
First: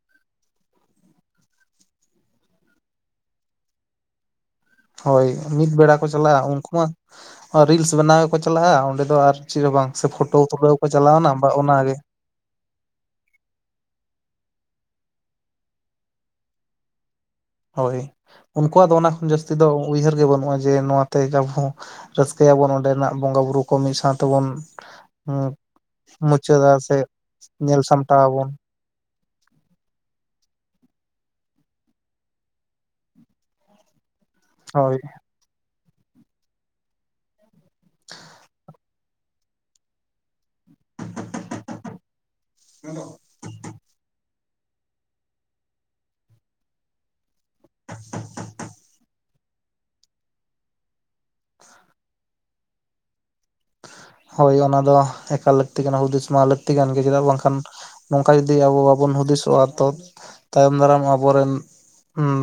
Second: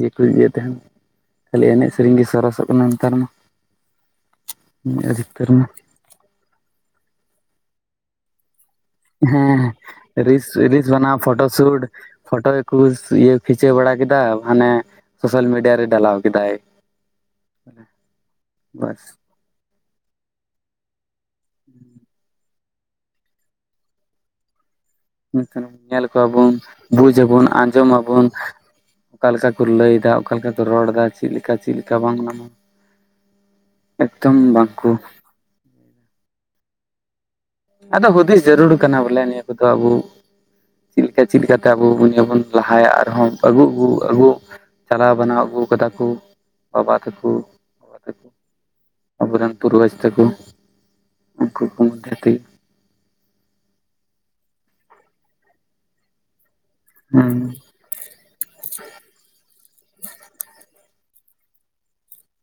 ᱡᱠᱚ ᱤᱭᱟᱹ ᱛᱟᱦᱮᱱ᱾ ᱠᱷᱟᱹᱞᱤ ᱮᱱᱮᱡ ᱥᱮᱨᱮᱧ ᱜᱮ ᱥᱚᱨᱚᱥᱚᱜ ᱠᱟᱱᱟ ᱱᱮᱛᱟᱨ ᱢᱟ᱾ ᱦᱳᱭ ᱟᱹᱰᱤᱛᱟᱹᱨ ᱢᱟ ᱢᱤᱫ ᱵᱮᱲᱟ ᱠᱚ ᱪᱟᱞᱟᱜᱼᱟ ᱩᱱᱠᱩ ᱢᱟ ᱨᱤᱞᱥ ᱵᱮᱱᱟᱣ ᱜᱮᱠᱚ ᱪᱟᱞᱟᱜᱼᱟ ᱚᱸᱰᱮ ᱫᱚ ᱟᱨ ᱦᱮᱸ ᱪᱮᱫ ᱦᱚᱸ ᱵᱟᱝ ᱥᱮ ᱯᱷᱳᱴᱳ ᱨᱤᱞᱥ, ᱛᱩᱞᱟᱹᱣ ᱠᱚ ᱨᱤᱞᱥ ᱵᱮᱱᱟ ᱪᱟᱞᱟᱣᱱᱟ ᱯᱷᱚᱴᱚ ᱵᱟ ᱥᱩᱴ, ᱚᱱᱟᱜᱮ ᱯᱷᱳᱴᱳ ᱠᱩ ᱤᱭᱟᱹ ᱠᱷᱤᱪᱟᱹᱣ ᱵᱟᱲᱟ ᱠᱮᱫᱟᱭ ᱦᱟᱱᱮ ᱥᱳᱥᱟᱞ ᱢᱤᱰᱤᱭᱟ ᱨᱮ ᱰᱟᱞᱟᱣ ᱠᱮᱫᱟᱭ᱾ [inaudible] ᱦᱳᱭ ᱩᱱᱠᱩᱣᱟᱜ ᱫᱚ ᱵᱟᱥ ᱚᱱᱟ ᱠᱷᱚᱱ ᱡᱟᱹᱥᱛᱤ ᱫᱚ ᱩᱭᱦᱟᱹᱨ ᱜᱮ ᱵᱟᱹᱱᱩᱜᱼᱟ ᱡᱮ ᱱᱚᱣᱟᱛᱮ ᱟᱵᱚ ᱨᱟᱹᱥᱠᱟᱹ ᱛᱮ ᱵᱚᱱ ᱚᱸᱰᱮᱱᱟᱜ ᱵᱚᱸᱜᱟ ᱵᱩᱨᱩ ᱠᱚ ᱢᱤᱫ ᱥᱟᱶᱼᱛᱮᱼᱵᱚᱱ ᱧᱮᱞ ᱠᱚᱣᱟᱵᱚᱱ, ᱵᱩᱡ ᱟᱵᱚᱱ, ᱧᱮᱞ ᱟᱸᱡᱚᱢ ᱥᱟᱢᱴᱟᱣ ᱟᱵᱚᱱ, ᱚᱠᱟᱼᱞᱮᱠᱟ ᱠᱚ ᱞᱟᱹᱭ ᱫᱟ, ᱚᱠᱟ ᱞᱮᱠᱟ ᱠᱚ ᱨᱚᱲ ᱮᱫᱟ, ᱪᱮᱫ ᱞᱮᱠᱟ, ᱪᱮᱫ ᱞᱮᱠᱟ ᱵᱟᱝ ᱧᱟᱢᱟ ᱮᱠᱫᱚᱢ ᱵᱟᱠᱚ ᱦᱳᱭ ᱟᱫᱚ ᱦᱩᱫᱤᱥ ᱡᱟᱹᱨᱩᱲ ᱠᱟᱱᱟ ᱵᱚᱞᱮ ᱱᱤᱭᱟᱹ ᱠᱚᱫᱚ ᱟᱵᱚ ᱪᱮᱫᱞᱮᱠᱟ ᱪᱮᱫ ᱞᱮᱠᱟᱛᱮ ᱟᱵᱚ ᱵᱚᱱ ᱞᱟᱦᱟᱭᱟ ᱟᱨᱦᱚᱸ᱾ ᱟᱹᱜᱩ ᱟᱹᱜᱩ ᱪᱟᱞᱟᱣ ᱵᱟᱱᱟᱣ ᱟᱹᱜᱩ ᱟᱠᱟᱫᱟ ᱠᱚ ᱵᱟᱵᱟ ᱛᱟᱠᱩ᱾ ᱵᱟᱵᱟ ᱛᱟᱠᱚ ᱟᱵᱚᱨᱮᱱ ᱯᱩᱨᱵᱩᱡᱽ ᱛᱟᱠᱚ ᱩᱱᱠᱩ ᱠᱚ ᱢᱚᱫᱽᱫᱷᱮ ᱛᱮ, ᱦᱳᱭ ᱚᱱᱟ ᱫᱚ ᱮᱠᱟᱞ ᱞᱟᱹᱠᱛᱤ ᱠᱟᱱᱟ, ᱦᱩᱫᱤᱥ ᱢᱟ ᱞᱟᱹᱠᱛᱤ ᱠᱟᱱ ᱜᱮᱭᱟ ᱪᱮᱫᱟᱜ ᱦᱩᱸ ᱵᱟᱝᱠᱷᱟᱱ ᱱᱚᱝᱠᱟ ᱡᱩᱫᱤ ᱟᱵᱚ ᱵᱟᱵᱚᱱ ᱦᱩᱫᱤᱥᱚᱜᱼᱟ ᱛᱚ ᱛᱟᱭᱚᱢ ᱫᱟᱨᱟᱢ ᱟᱵᱚᱨᱮᱱ ᱦᱩᱸ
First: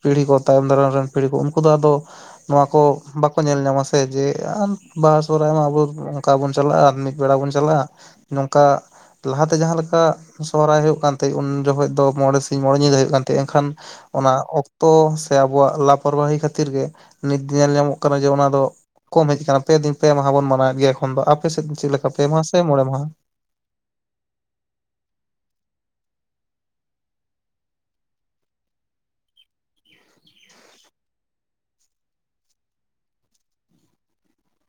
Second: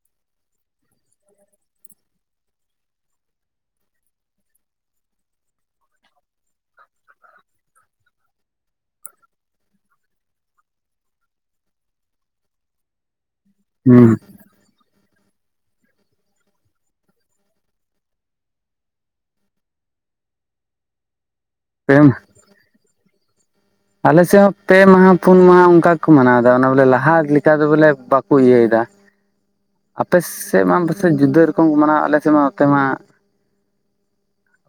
ᱯᱤᱲᱦᱤ ᱠᱚ ᱛᱟᱭᱚᱢ ᱫᱟᱨᱟᱢ ᱨᱮᱱ ᱯᱤᱲᱦᱤ ᱠᱚ ᱩᱱᱠᱩ ᱫᱚ ᱟᱫᱚ, ᱱᱚᱣᱟ ᱠᱚ ᱵᱟᱠᱚ ᱧᱮᱞ ᱧᱟᱢᱟ ᱥᱮ ᱡᱮ ᱵᱟᱦᱟ ᱥᱚᱦᱚᱨᱟᱭ ᱢᱟ ᱟᱵᱚ ᱱᱚᱝᱠᱟ ᱵᱚᱱ ᱪᱟᱞᱟᱜᱼᱟ ᱟᱨ ᱢᱤᱫ ᱵᱮᱲᱟ ᱵᱚᱱ ᱪᱟᱞᱟᱜᱼᱟ ᱱᱚᱝᱠᱟ, ᱞᱟᱦᱟᱛᱮ ᱡᱟᱦᱟᱸ ᱞᱮᱠᱟ ᱥᱚᱦᱨᱟᱭ ᱦᱩᱭᱩᱜ ᱠᱟᱱ ᱛᱟᱦᱮᱸᱜ ᱩᱱ ᱡᱚᱠᱷᱚᱡ ᱫᱚ ᱢᱚᱬᱮ ᱥᱤᱧ ᱢᱚᱬᱮ ᱧᱤᱫᱟᱹ ᱦᱩᱭᱩᱜ ᱠᱟᱱ ᱛᱮ ᱮᱱᱠᱷᱟᱱ ᱦᱩᱸ ᱚᱱᱟ ᱚᱠ ᱛᱚ ᱥᱮ ᱟᱵᱚᱣᱟᱜ ᱞᱟᱯᱚᱨᱵᱟᱦᱤ ᱠᱷᱟᱹᱛᱤᱨ ᱜᱮ ᱱᱤᱛ ᱧᱮᱞ ᱧᱟᱢᱚᱜ ᱠᱟᱱᱟ ᱡᱮ ᱚᱱᱟ ᱫᱚ, ᱠᱚᱢ ᱦᱮᱡ ᱟᱠᱟᱱᱟ ᱯᱮ ᱫᱤᱱ ᱯᱮ ᱢᱟᱦᱟ ᱵᱚᱱ ᱢᱟᱱᱟᱣᱮᱫ ᱜᱮᱭᱟ ᱮᱠᱷᱚᱱ ᱫᱚ, ᱟᱯᱮ ᱥᱮᱫ ᱪᱮᱫ ᱞᱮᱠᱟ ᱯᱮ ᱢᱟᱦᱟ ᱥᱮ ᱢᱚᱬᱮ ᱢᱟᱦᱟ? ᱟᱞᱮᱥᱮᱫ ᱦᱚᱸ ᱯᱮ ᱢᱟᱦᱟ ᱯᱩᱱ ᱢᱟᱦᱟ ᱚᱱᱠᱟ ᱜᱮᱠᱚ ᱢᱟᱱᱟᱣ ᱮᱫᱟ ᱚᱱᱟ ᱵᱚᱞᱮ ᱞᱟᱦᱟ ᱞᱮᱠᱟ ᱫᱚ ᱵᱚᱞᱮ ᱵᱟᱠᱚ ᱤᱭᱟᱹᱭᱮᱫᱟ᱾ [inaudible] ᱟᱯᱮᱥᱮᱫ ᱢᱟ ᱯᱟᱥᱮᱡ ᱡᱩᱫᱟᱹ ᱨᱚᱠᱚᱢ ᱠᱚ ᱢᱟᱱᱟᱣᱟ ᱟᱞᱮ ᱥᱮᱫ ᱢᱟ ᱱᱚᱛᱮ ᱢᱟ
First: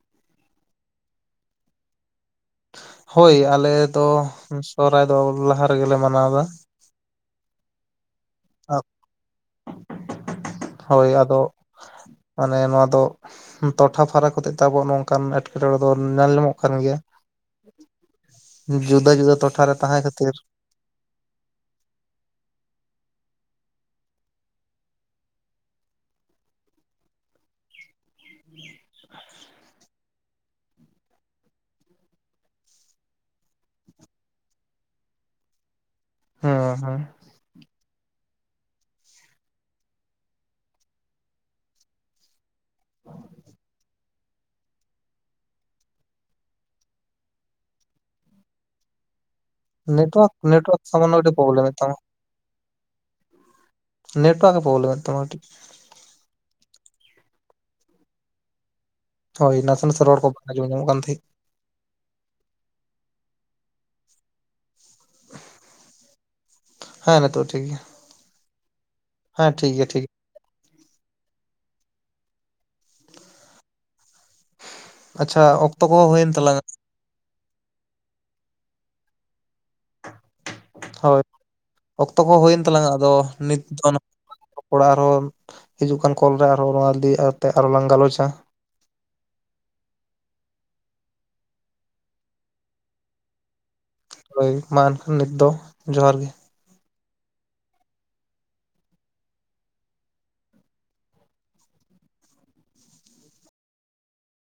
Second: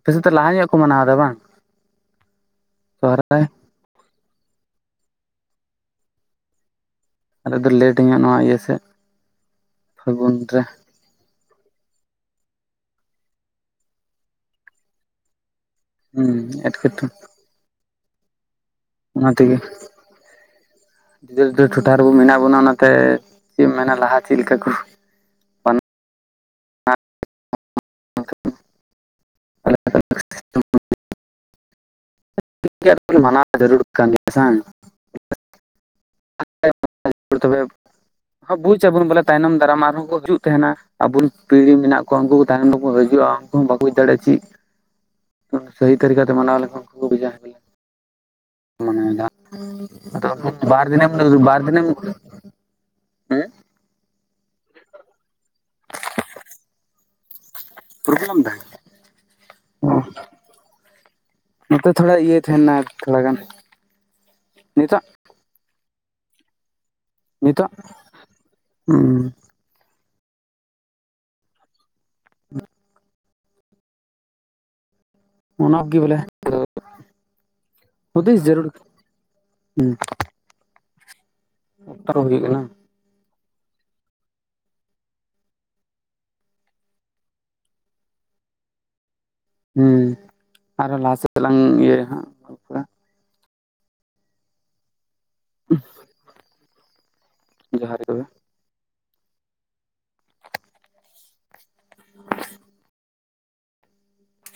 ᱟᱯᱮᱥᱮᱫ ᱞᱟᱦᱟ ᱧᱚᱜ ᱠᱚ ᱢᱟᱱᱟᱣ ᱮᱫᱟ ᱵᱟᱝ? ᱦᱳᱭ ᱥᱚᱦᱨᱟᱭ ᱟᱞᱮ ᱫᱚ ᱥᱚᱦᱨᱟᱭ ᱫᱚ ᱞᱟᱦᱟ ᱨᱮᱜᱮᱞᱮ ᱢᱟᱱᱟᱣ ᱮᱫᱟ᱾ ᱟᱞᱮ ᱫᱚ ᱞᱮᱴ ᱧᱚᱜ ᱱᱚᱣᱟ ᱤᱭᱟᱹ ᱥᱮᱫ ᱯᱷᱟᱹᱜᱩᱱ ᱨᱮ᱾ ᱦᱳᱭ ᱟᱫᱚ ᱢᱟᱱᱮ ᱱᱚᱣᱟ ᱫᱚ ᱴᱚᱴᱷᱟ ᱯᱷᱟᱨᱟᱠ ᱦᱚᱛᱮᱜ ᱛᱮ ᱟᱵᱚᱣᱟᱜ ᱱᱚᱝᱠᱟᱱ ᱮᱴᱠᱮ ᱴᱚᱬᱮ ᱫᱚ ᱧᱮᱞ ᱦᱩᱸ ᱧᱟᱢᱚᱜ ᱠᱟᱱ ᱜᱮᱭᱟ ᱮᱴᱠᱮᱴᱚᱬᱮ ᱡᱩᱫᱟᱹ ᱡᱩᱫᱟᱹ ᱴᱚᱴᱷᱟ ᱨᱮ ᱛᱟᱦᱮᱸ ᱠᱷᱟᱹᱛᱤᱨ, ᱡᱩᱫᱟ. ᱡᱩᱫᱟᱹ ᱴᱚᱴᱷᱟ ᱨᱮᱵᱚ ᱢᱮᱱᱟᱜ ᱵᱚᱱᱟ ᱚᱱᱟᱛᱮ ᱪᱮᱫ ᱮᱢ ᱢᱮᱱᱟ ᱞᱟᱦᱟ ᱪᱮᱫ ᱞᱮᱠᱟ ᱠᱚ [unintelligible] [inaudible] ᱡᱟᱹᱨᱲ ᱠᱟᱱᱜᱮᱭᱟ ᱥᱮ ᱦᱮᱸ ᱦᱮᱸ ᱛᱚᱵᱮ ᱵᱩᱡ ᱟᱵᱚᱱ ᱵᱚᱞᱮ ᱛᱟᱭᱱᱚᱢ ᱫᱟᱨᱟᱢ ᱟᱨᱦᱚᱸ ᱠᱚ ᱦᱤᱡᱩᱜ ᱛᱟᱦᱮᱱᱟ ᱟᱵᱚ ᱨᱮᱱ ᱯᱤᱲᱦᱤ ᱢᱮᱱᱟᱜ ᱠᱚᱣᱟ ᱩᱱᱠᱩ ᱛᱟᱭᱱᱚᱢ ᱛᱮᱠᱚ ᱦᱤᱡᱩᱜᱼᱟ ᱩᱱᱠᱩ ᱦᱚᱸ ᱵᱟᱠᱚ ᱵᱩᱪ ᱫᱟᱲᱮᱭᱟᱜᱼᱟ ᱪᱮᱫ ᱥᱟᱦᱤ ᱛᱟᱹᱨᱤᱠᱟᱛᱮ ᱢᱟᱱᱟᱣ ᱞᱮᱠᱷᱟᱱ ᱩᱱᱠᱩ ᱠᱚ ᱵᱩᱡᱟ, ᱢᱟᱱᱮ ᱱᱮᱴᱣᱟᱨᱠ ᱡᱟᱦᱟ ᱱᱮᱴᱣᱟᱨᱠ ᱵᱟᱨ ᱫᱤᱱᱮᱢ ᱥᱟᱢᱟᱱᱱᱚ ᱠᱟᱹᱴᱤᱡ ᱵᱟᱨ ᱯᱨᱚᱵᱞᱮᱢᱮᱫ ᱫᱤᱱᱮᱢ ᱛᱟᱢᱟ ᱦᱮᱸ ᱱᱮᱴᱣᱟᱨᱠ ᱮ ᱯᱚᱵᱞᱮᱢ ᱮᱫᱛᱟᱢᱟ ᱠᱤ? ᱯᱨᱚᱵᱮᱞᱮᱢ ᱫᱟᱭ? ᱦᱳᱭ ᱱᱟᱥᱮ ᱱᱟᱥᱮ ᱨᱚᱲ ᱠᱚ ᱵᱟᱝ ᱟᱡᱚᱢ ᱧᱟᱢᱚᱜ ᱠᱟᱱ ᱛᱟᱦᱮᱸᱫ᱾ ᱱᱚᱛᱮ ᱛᱷᱚᱲᱟ ᱤᱭᱟᱹ ᱛᱟᱸᱦᱮᱱᱟ ᱛᱷᱚᱲᱟ ᱜᱟᱱ, ᱱᱤᱛᱚᱜᱼᱼ ᱦᱮᱸ ᱴᱷᱤᱠ ᱱᱤᱛᱚᱜ, ᱜᱮᱭᱟ ᱦᱩᱸᱼᱼ ᱦᱮᱸ ᱴᱷᱤᱠ ᱜᱮ ᱴᱷᱤᱠ ᱾ ᱟᱪᱪᱷᱟ ᱚᱠᱛᱚ ᱚᱱᱟᱜᱮ ᱠᱚᱦᱚᱸ ᱵᱚᱞᱮ ᱦᱩᱭᱮᱱ ᱛᱟᱞᱟᱝᱟ ᱾ ᱦᱩᱫᱤᱥ ᱡᱟᱹᱨᱩᱲ, ᱦᱮᱸᱼᱼ ᱦᱳᱭ, ᱚᱠᱛᱚ ᱠᱚ ᱦᱩᱭᱩᱜ ᱦᱳᱭ ᱠᱟᱱᱟ ᱮᱱ ᱛᱟᱞᱟᱝᱼᱟ, ᱟᱫᱚ ᱱᱤᱛ ᱫᱚᱼᱼ ᱨᱚᱯᱚᱲᱟ ᱟᱨᱦᱚᱸ, ᱦᱤᱡᱩᱜ ᱠᱟᱱ ᱠᱚᱞ ᱨᱮ ᱟᱨᱦᱚᱸ ᱱᱚᱣᱟ ᱤᱫᱤ ᱠᱟᱛᱮ ᱟᱨᱦᱚ ᱞᱟᱝ ᱜᱟᱞᱚᱪᱟ ᱾ ᱦᱮᱸ, ᱟᱨᱦᱚᱸ ᱞᱟᱦᱟ ᱥᱮᱫ ᱞᱟᱝ ᱤᱭᱟᱹᱭᱟ ᱦᱟᱸ ᱾ ᱦᱳᱭ, ᱢᱟ ᱮᱱᱠᱷᱟᱱ ᱱᱤᱛ ᱫᱚ ᱡᱚᱦᱟᱨ ᱜᱮ ᱾ ᱡᱚᱦᱟᱨ ᱜᱮ ᱾